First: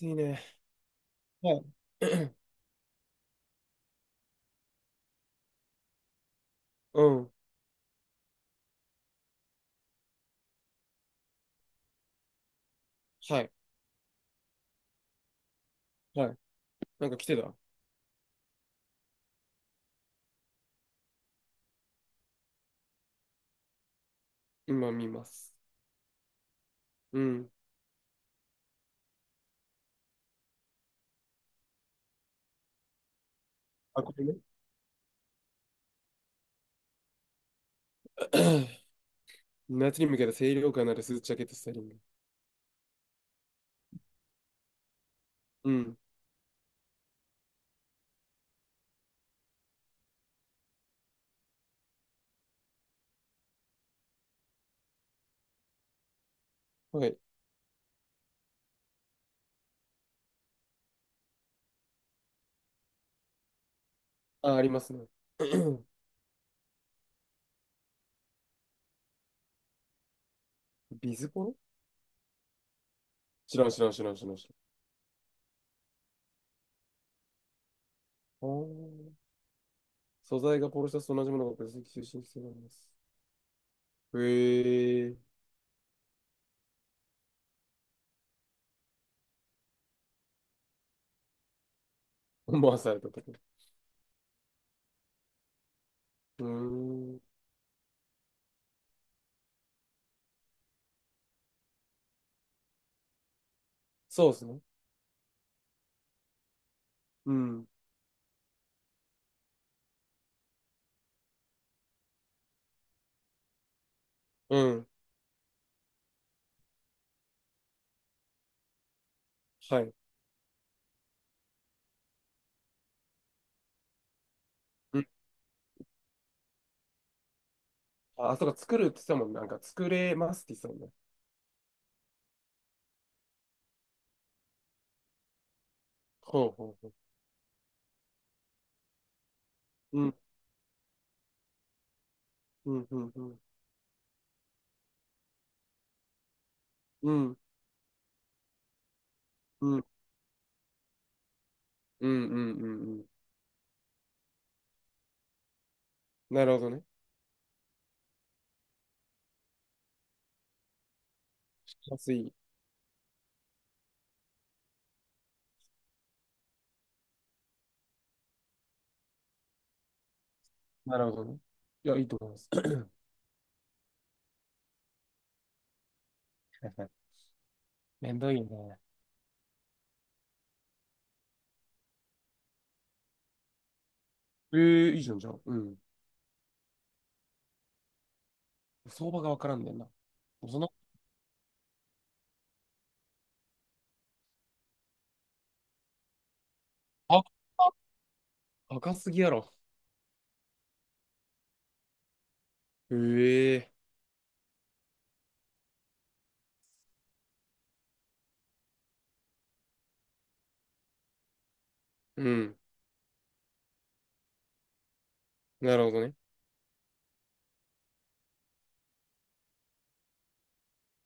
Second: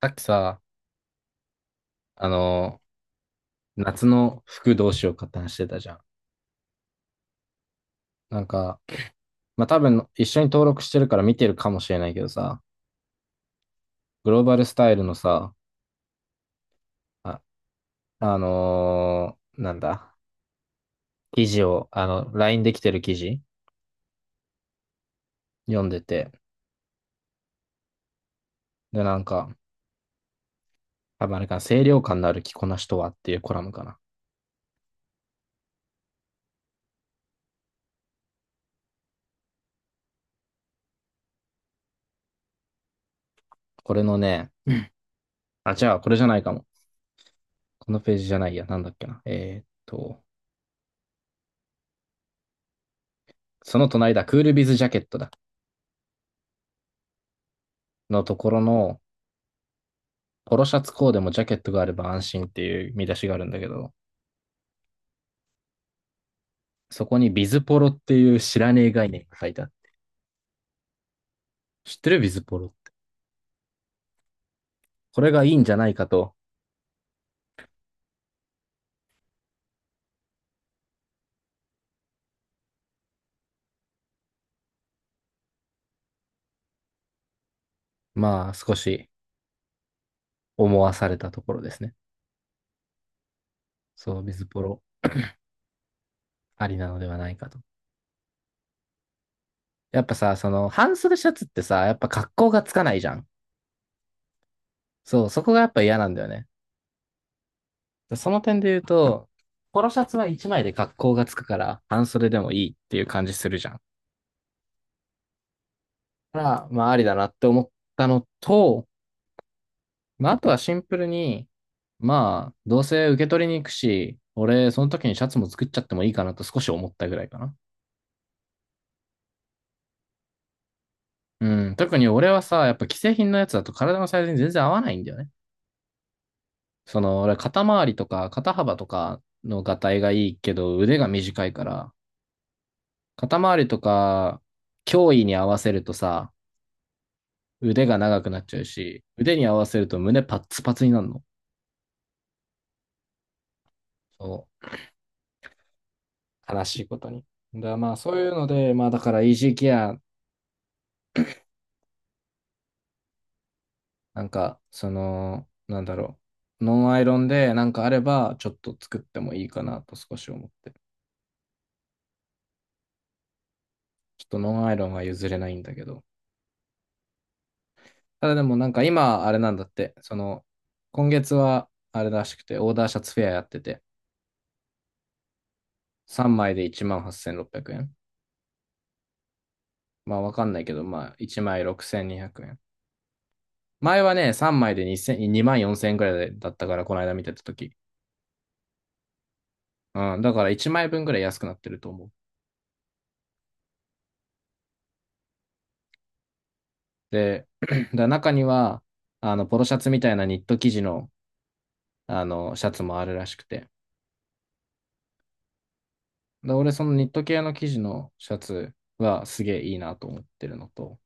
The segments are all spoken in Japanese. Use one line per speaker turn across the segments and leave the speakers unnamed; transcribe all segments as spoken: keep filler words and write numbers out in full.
さっ
い
き
ね。
さ、
はい。
あ の、夏の服どうしようかって話してたじゃん。
うん。
なんか、まあ、多分一緒に登録してるから見てるかもしれないけどさ、
はい。
グローバルスタイルのさ、
はい。なんか来て
あ、
た
あのーなんだ、記事を、あの、ライン できてる記事
今見ます。
読んでて、
うん。
で、なんか、多分あれかな、清涼感のある着こなしとはっていうコラムかな。
あ、これね。夏に向けた清涼感のあるスーツジャケットスタイリング。
これのね、
う
あ、じゃ
ん。
あこれじゃないかも。このページじゃないや、なんだっけな。えーっと、その隣だ、クールビズジャケットだ。
はい。
のところの、ポロシャツコーデもジャケットがあれば安心っていう見出しがあるんだけど、
あ、ありますね。
そこにビズポロっていう知らねえ概念が書いてある。
ビズポロ、
知ってるビズポロって。
知らん知らん知らん知らん知らん。
これがいいんじゃないかと、
あー、素材がポロシャツと同じものが分析中心してるんです。へえ。
まあ少し思わされたところですね。
思わされたとこ、
そう、ビズポロ
うー
ありなのでは
ん。
ないかと。やっぱさ、その半袖シャツってさ、やっぱ格好がつかないじゃん。
そうですね。
そう、そこがやっぱ嫌なんだよね。
うん。
その点で言うと、ポロシャツはいちまいで格好がつくから、半袖でもいいっていう感じするじゃん。
うん。
だから、まあありだなって思ったのと、
はい。
まあ、あとはシンプルに、まあ、どうせ受け取りに行くし、俺、その
うん。
時にシャツも作っちゃってもいいかなと少し思ったぐらいかな。
あ、そうか、作るって言ってたもんね。なんか、作れますって言ってたもんね。
うん、特に俺はさ、やっぱ既製品のやつだと体のサイズに全然合わないんだよね。
ほうほうほう。
その、俺、肩周りとか肩幅とかのがたい
う
が
ん、
いいけど、腕が短いから、
うん、うん、う
肩
ん、
周りとか、胸囲に合わせるとさ、
うん、
腕が長くなっちゃうし、腕に合わ
うん、う
せ
ん、
ると胸パッツパツになるの。
うん、うん、うん、
そ
な
う、
るほ
悲
ど
し
ね。
いことに。だからまあ、そういうので、まあ、だから、イージーケア
安い。
なんか、その、なんだろう。ノンアイロンでなんかあれば、ちょっと作ってもいいかなと少し思って。
なるほどね。いや、いいと思います。
ちょっとノンアイロンは譲れないんだけど。
はい、はい、めん
た
ど
だで
い
もなん
ね。
か今、あれなんだって、その、今月はあれらしくて、オーダーシャツフェアやってて、
え、えいいじゃん、じゃあ。うん。
さんまいでいちまんはっせんろっぴゃくえん。
相場がわからんねんな。
まあわかん
そ
ない
の、
けど、まあいちまいろくせんにひゃくえん。前はね、さんまいでに ぜろ ぜろまんよんせんえんくらいだったから、この間
あ、
見てた
あ、
時。
高すぎやろ。
うん、だからいちまいぶんぐらい安くなってると思う。
え、え、
で、だ中には、あの、ポロシャツみたいなニット生地の、
う
あの、
ん。
シャツもあるらしくて。
なるほどね。
で、俺、そのニット系の生地のシャツはすげえいいなと思ってるのと。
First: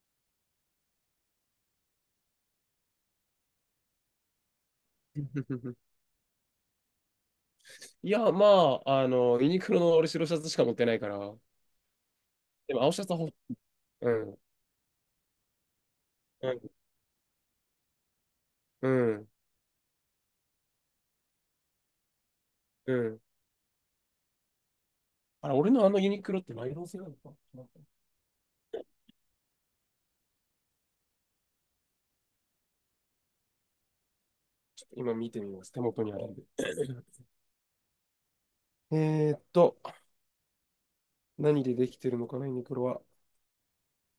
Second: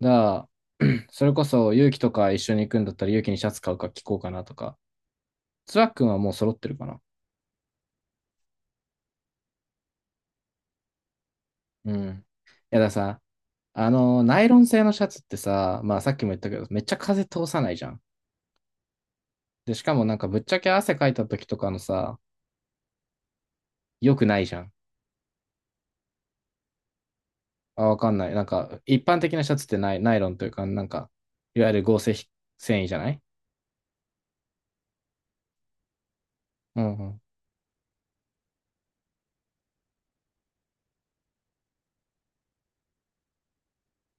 だから、それこそ、勇気とか一緒に行くんだったら、勇気にシャツ買うか聞こうかなとか。つわ っくんはもう揃ってるかな。
いや、まあ、あの、ユニクロの俺白シャツしか持ってないから、
うん。い
で
や、だか
も
ら
青シャツは
さ、
ほ、
あ
う
の、
ん、
ナイロン製のシャツってさ、まあ、さっきも言っ
う
たけ
ん、
ど、めっちゃ風通さないじゃん。
うん。
で、しかもなんか、ぶっちゃけ汗かいた時とかのさ、
うん、
良くないじゃん。
あれ、俺のあのユニクロってナイロン製なのかな。
あ、わかんない。なんか、一般的なシャツってナイ、ナイロンというか、なんか、いわゆる合成繊維じゃない
今見てみます。手元にあるんで。
うんうん。
えーっと、何でできてるのかな、ユニクロは。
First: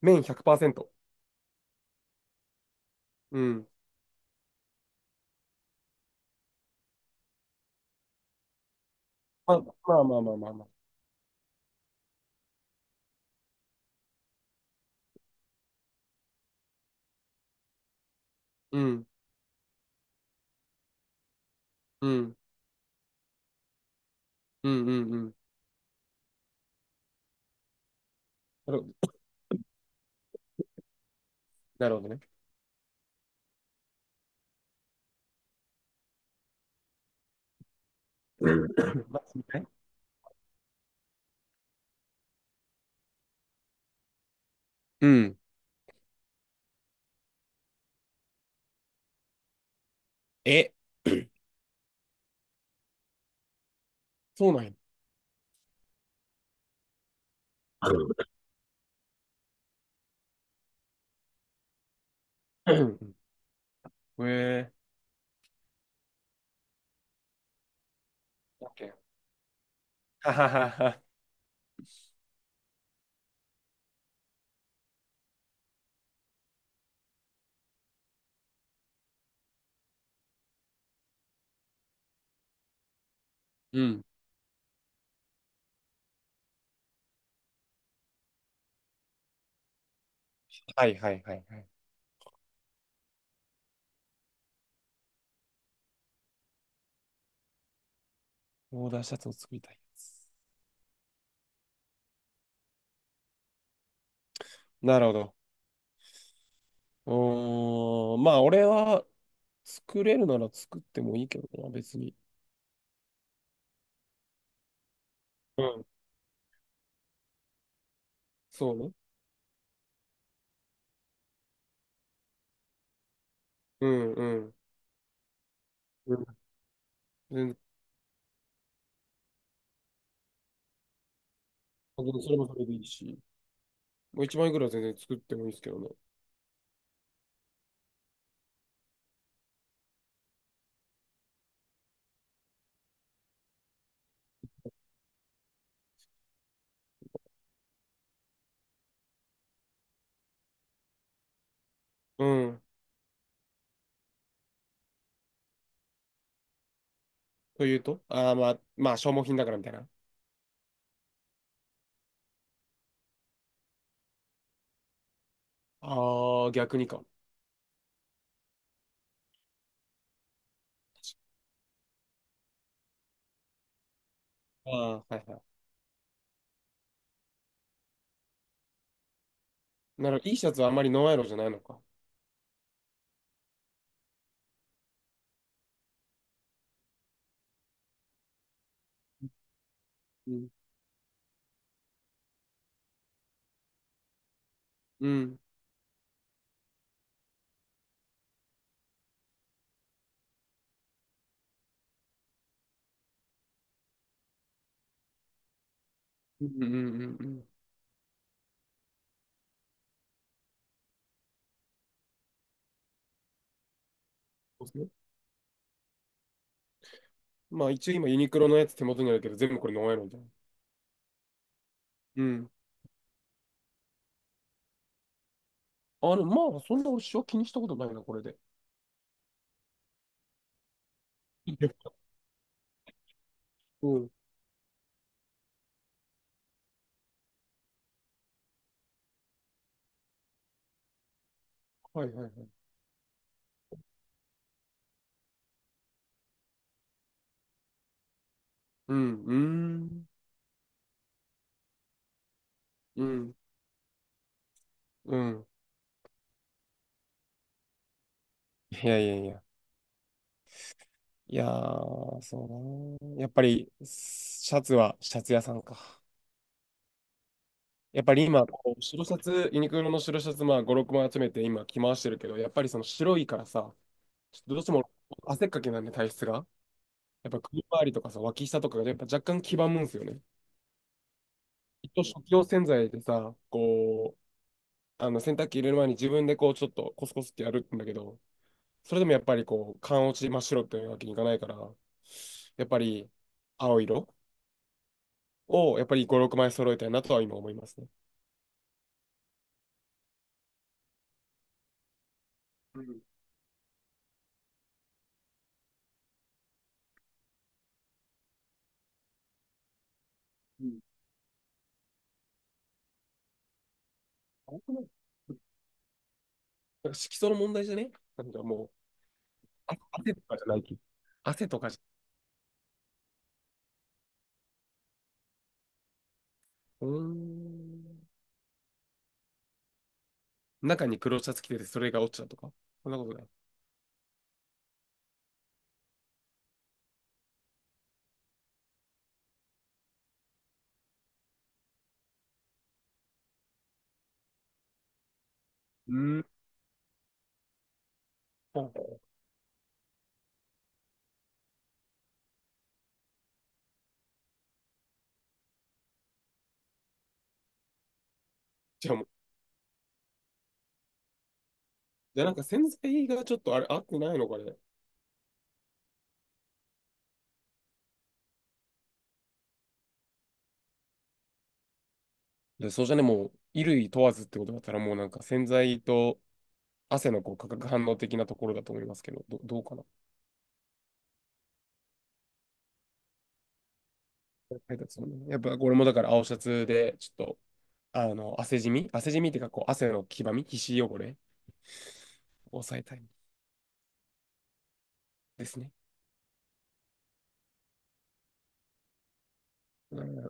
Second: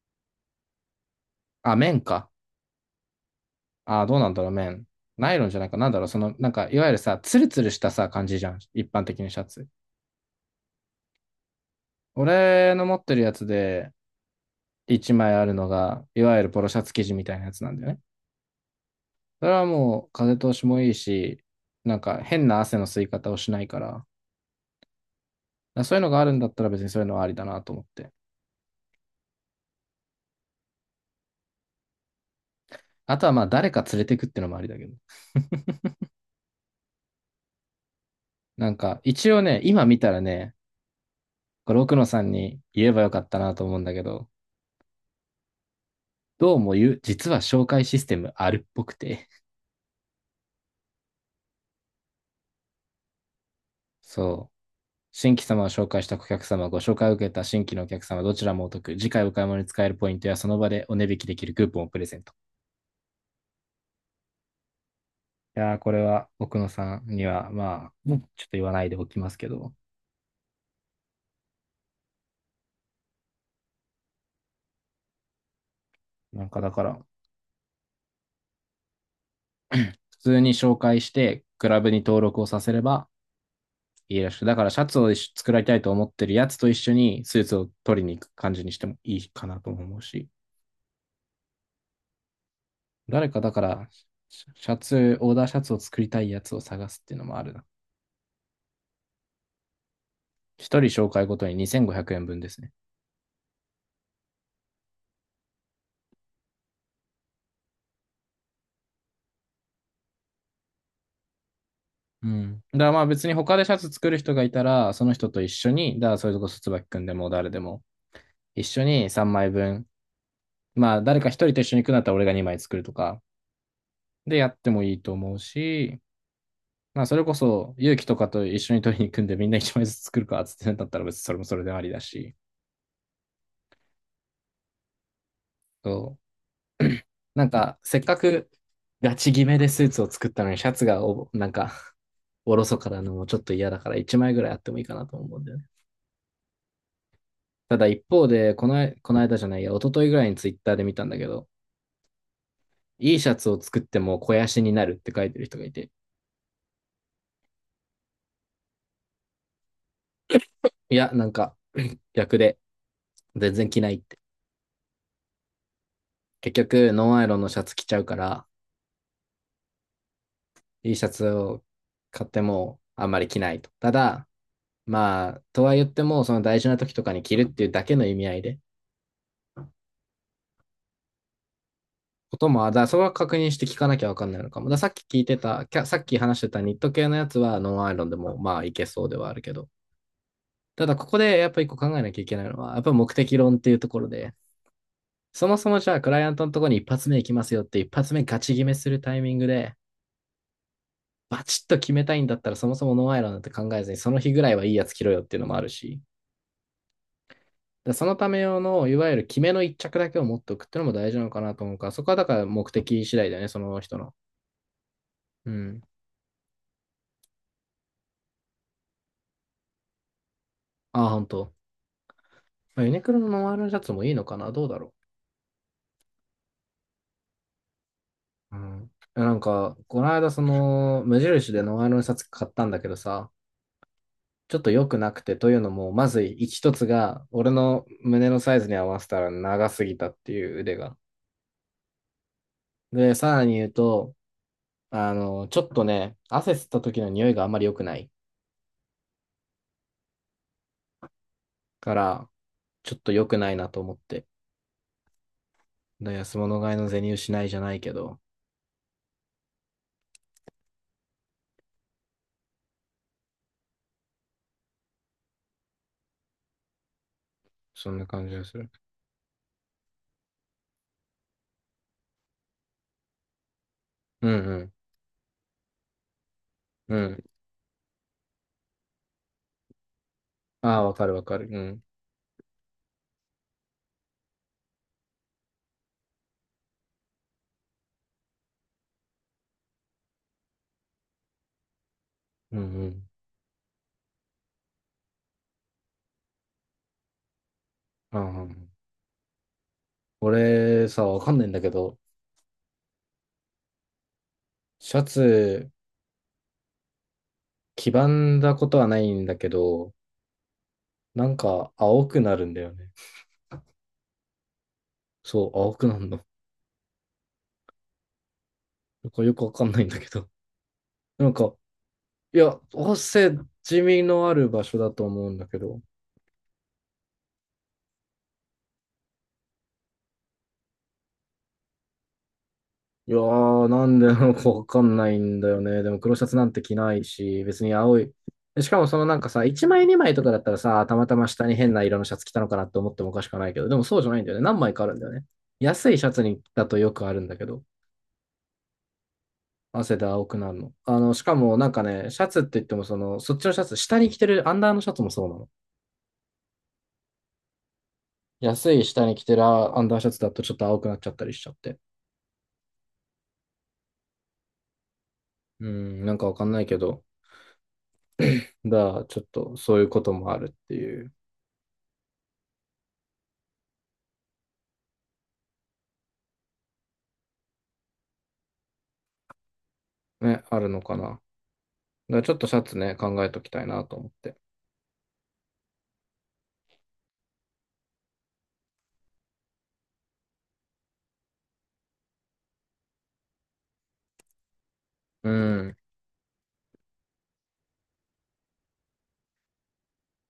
綿ひゃくパーセント。
あ、綿か。
うん。
あ、どうなんだろう、綿。ナイロンじゃないか。なんだろう、その、なんか、いわゆるさ、ツルツルしたさ、感じじゃん。一般的なシャ
まあ、
ツ。
まあまあまあまあまあ。
俺の持ってるやつで、一枚あるのが、いわゆるポロシャツ生地みたいなやつなんだよね。
うん。
それはもう、風通しもいいし、なん
う
か、
ん。
変な汗の吸い方をしないから、
うん。うん。うん。
そういうのがあるんだったら別にそういうのはありだなと思って。
なるほど、なるほどね。
あとはまあ、誰か連れてくってのもありだけど。
うん。
なんか、
まあ、
一応
みた
ね、
い、
今見たらね、これ奥野さんに言えばよかったなと思うんだけど、
うん。
どうも言う、実は紹介システムあるっぽくて、
え、そ
そ
う
う。
なんや。
新規様を紹介した顧客様、ご紹介を受けた新規のお客様、
の、
どちらもお得。次回お買い物に使えるポイントや、その場でお値引きできるクーポンをプレゼント。
うん。え、
いやー、これは奥野さんには、まあ、もうちょっと言
オッ
わな
ケ
い
ー。o、
でおきますけど、
はははは。
なんかだから、普通に紹介して、クラブに登録をさせれば、
うん。
いいらしい。だからシャツを一緒作られたいと思ってるやつと一緒にスーツを取りに行く感じにしてもいいかなと思うし、
はい、はい、はい、はい。
誰かだからシャツ、オーダーシャツを作りたいやつを探すっていうのもあるな。
オーダーシャツを作りたい。
一人紹介ごとににせんごひゃくえんぶんですね。
なるほど。うーん。まあ、俺は作れるなら作ってもいいけどな、別に。
うん。だからまあ別に他でシャツ作る人がいたら、その人と一
う
緒
ん。
に、だからそれこそ椿くんでも誰でも、一
そう
緒
ね。
にさんまいぶん、まあ誰か一人と一緒に行くんだったら俺がにまい作るとか、
うん、う
でや
ん。
ってもいいと思うし、まあ、それこ
うん。
そ、勇気とかと一緒に取りに行くんで、みんな一枚ずつ作るかっつってなったら別にそれもそれでありだ
全然、そ
し、
れもそれでいいし。もういちまんえん円ぐらいは全然作ってもいいですけどね。
そう なんか、せっかくガチ決めでスーツを作ったのに、シャツがお、なんか、おろそからのもちょっと嫌だから、一枚ぐらいあってもいいかなと思うんだよね。ただ一方で、この、この間じゃないや、一昨日ぐらいにツイッターで見たんだけど、
うん。
いいシャツを作っても肥やしになるって書いてる人がいて、
というと、ああー、まあ、まあ、消耗品だからみたいな。
いや、なんか、逆で、全然着ないって。
ああ、
結
逆に
局、
か。
ノンアイロンのシャツ着ちゃうから、いいシャツを買ってもあんまり着ないと。ただ、
ああ、はい、
ま
は
あ、とは言っても、その大事な時とかに着るっていうだけの意味合いで、
い。なら、いいシャツはあんまりノンアイロンじゃないのか。
ことも、だからそれは確認して聞かなきゃわかんないのかも。だからさっき聞いてた、さっき話してたニット系のやつはノンアイロンでもまあいけそうではあるけど、
うん。
ただここでやっぱ一個考えなきゃいけないのは、やっぱ目的論っていうところで、
うん。
そもそもじゃあクライアントのところに一発目行きますよって一発目ガチ決めするタイミングで、バチッと決めたいんだったらそもそもノンアイロンなんて考えずに、その日ぐらいはいいやつ着ろよっていうのもあるし、
うん、うん、うん、うん。
でそのため用の、いわゆる決めの一着だけを持っておくっていうのも大事なのかなと思うから、そこはだから目的次第だよね、その人の。
そうですね。
うん。
まあ、一応今、ユニクロのやつ手元にあるけど、全部これノンアイロンじゃん。
ああ、本当。
うん。
まあユニクロのノンアイロンシャツもいいのかな、どうだろ
あの、まあ、そんなしは気にしたことないな、これで。
う。うん。いやなんか、この間、その、無印
い
で
や、
ノンアイロンシャツ買ったんだけどさ、
うん。
ちょっと良くなくて、というのも、まず一つが、俺の胸のサイズに合わせたら長すぎたっていう腕が。
はい、はい、はい。
で、さらに言うと、あの、ちょっとね、汗吸った時の匂いがあんまり良くない
うん。うーん。
から、ちょっ
う
と良
ん。
くないなと思って。
うん。
だ安物買いの銭失いじゃないけど、
いや、いや、いや。いやー、そうだな。やっぱり、シャツはシャツ屋さんか。
そん
や
な
っぱり
感じが
今、
する。
こう白シャツ、ユニクロの白シャツ、まあ、ご、ろくまい集めて今着回してるけど、やっぱりその白いからさ、
う
ちょっとどうし
ん
ても汗っかきなんで体質が。
うん。うん。
やっぱ首周りとかさ、脇下とかがやっぱ若干黄ばむんですよね。
ああ、わかるわかる。うん。
一応食器用洗剤でさ、こう、あの洗濯機入れる前に自分でこうちょっとコスコスってやるんだけど、それでもやっぱりこう、缶落ち真っ白っていうわけにいかないから、
うんう
やっぱ
ん。
り青色をやっぱりご、ろくまい揃えたいなとは今思いますね。
ああ、うん俺さ、わかんないんだけど、
うん、
シャツ、黄ばんだことはないんだけど、
うん、
なんか青くなるんだよね。そう、青くなるの。
なんか色素の問題じゃね。なんかもう、
なんかよくわかん
あ、
ないんだけ
汗と
ど。
かじゃないき。
なん
汗
か、
とかじゃ、
いや、汗、地味のある場所だと思うんだけど、
うーん。中に黒シャツ着てて、それが落ちたとか。そんなこ
い
と
や
ない。
ー、なんでなのかわかんないんだよね。でも黒シャツなんて着ないし、別に青い。でしかもそのなんかさ、いちまいにまいとかだったらさ、たまたま下に変な色のシャツ着たのかなって思ってもおかしくはないけど、でもそうじゃないんだよね。何枚かあるんだよね。安
う
いシャ
ー
ツ
ん。
にだとよくあるんだけど、汗で青くなるの。あの、しかもなんかね、シャツって言ってもその、そっちのシャツ、下に着てるアンダーのシャツもそうなの。安い
じゃあも
下
う、
に着てるアンダーシャツだとちょっと青くなっちゃったりしちゃって。
じゃあなんか洗剤がちょっとあれ、合ってないのかね。
うん、なんかわかんないけど、だからちょっとそういうこともあるっていう、
いや、そうじゃね、もう、衣類問わずってことだったら、もうなんか洗剤と汗のこう化学反応的なところだと思いますけど、ど、どうかな。
ね、あるのかな。だからちょっとシャツね、考えときたいなと思って。
配達もねやっぱ、これもだから青シャツで、ちょっと、あの、汗じみ、汗じみっていうか、こう、汗の黄ばみ、皮脂汚れを抑えたい
う
ですね。
ん。
うん。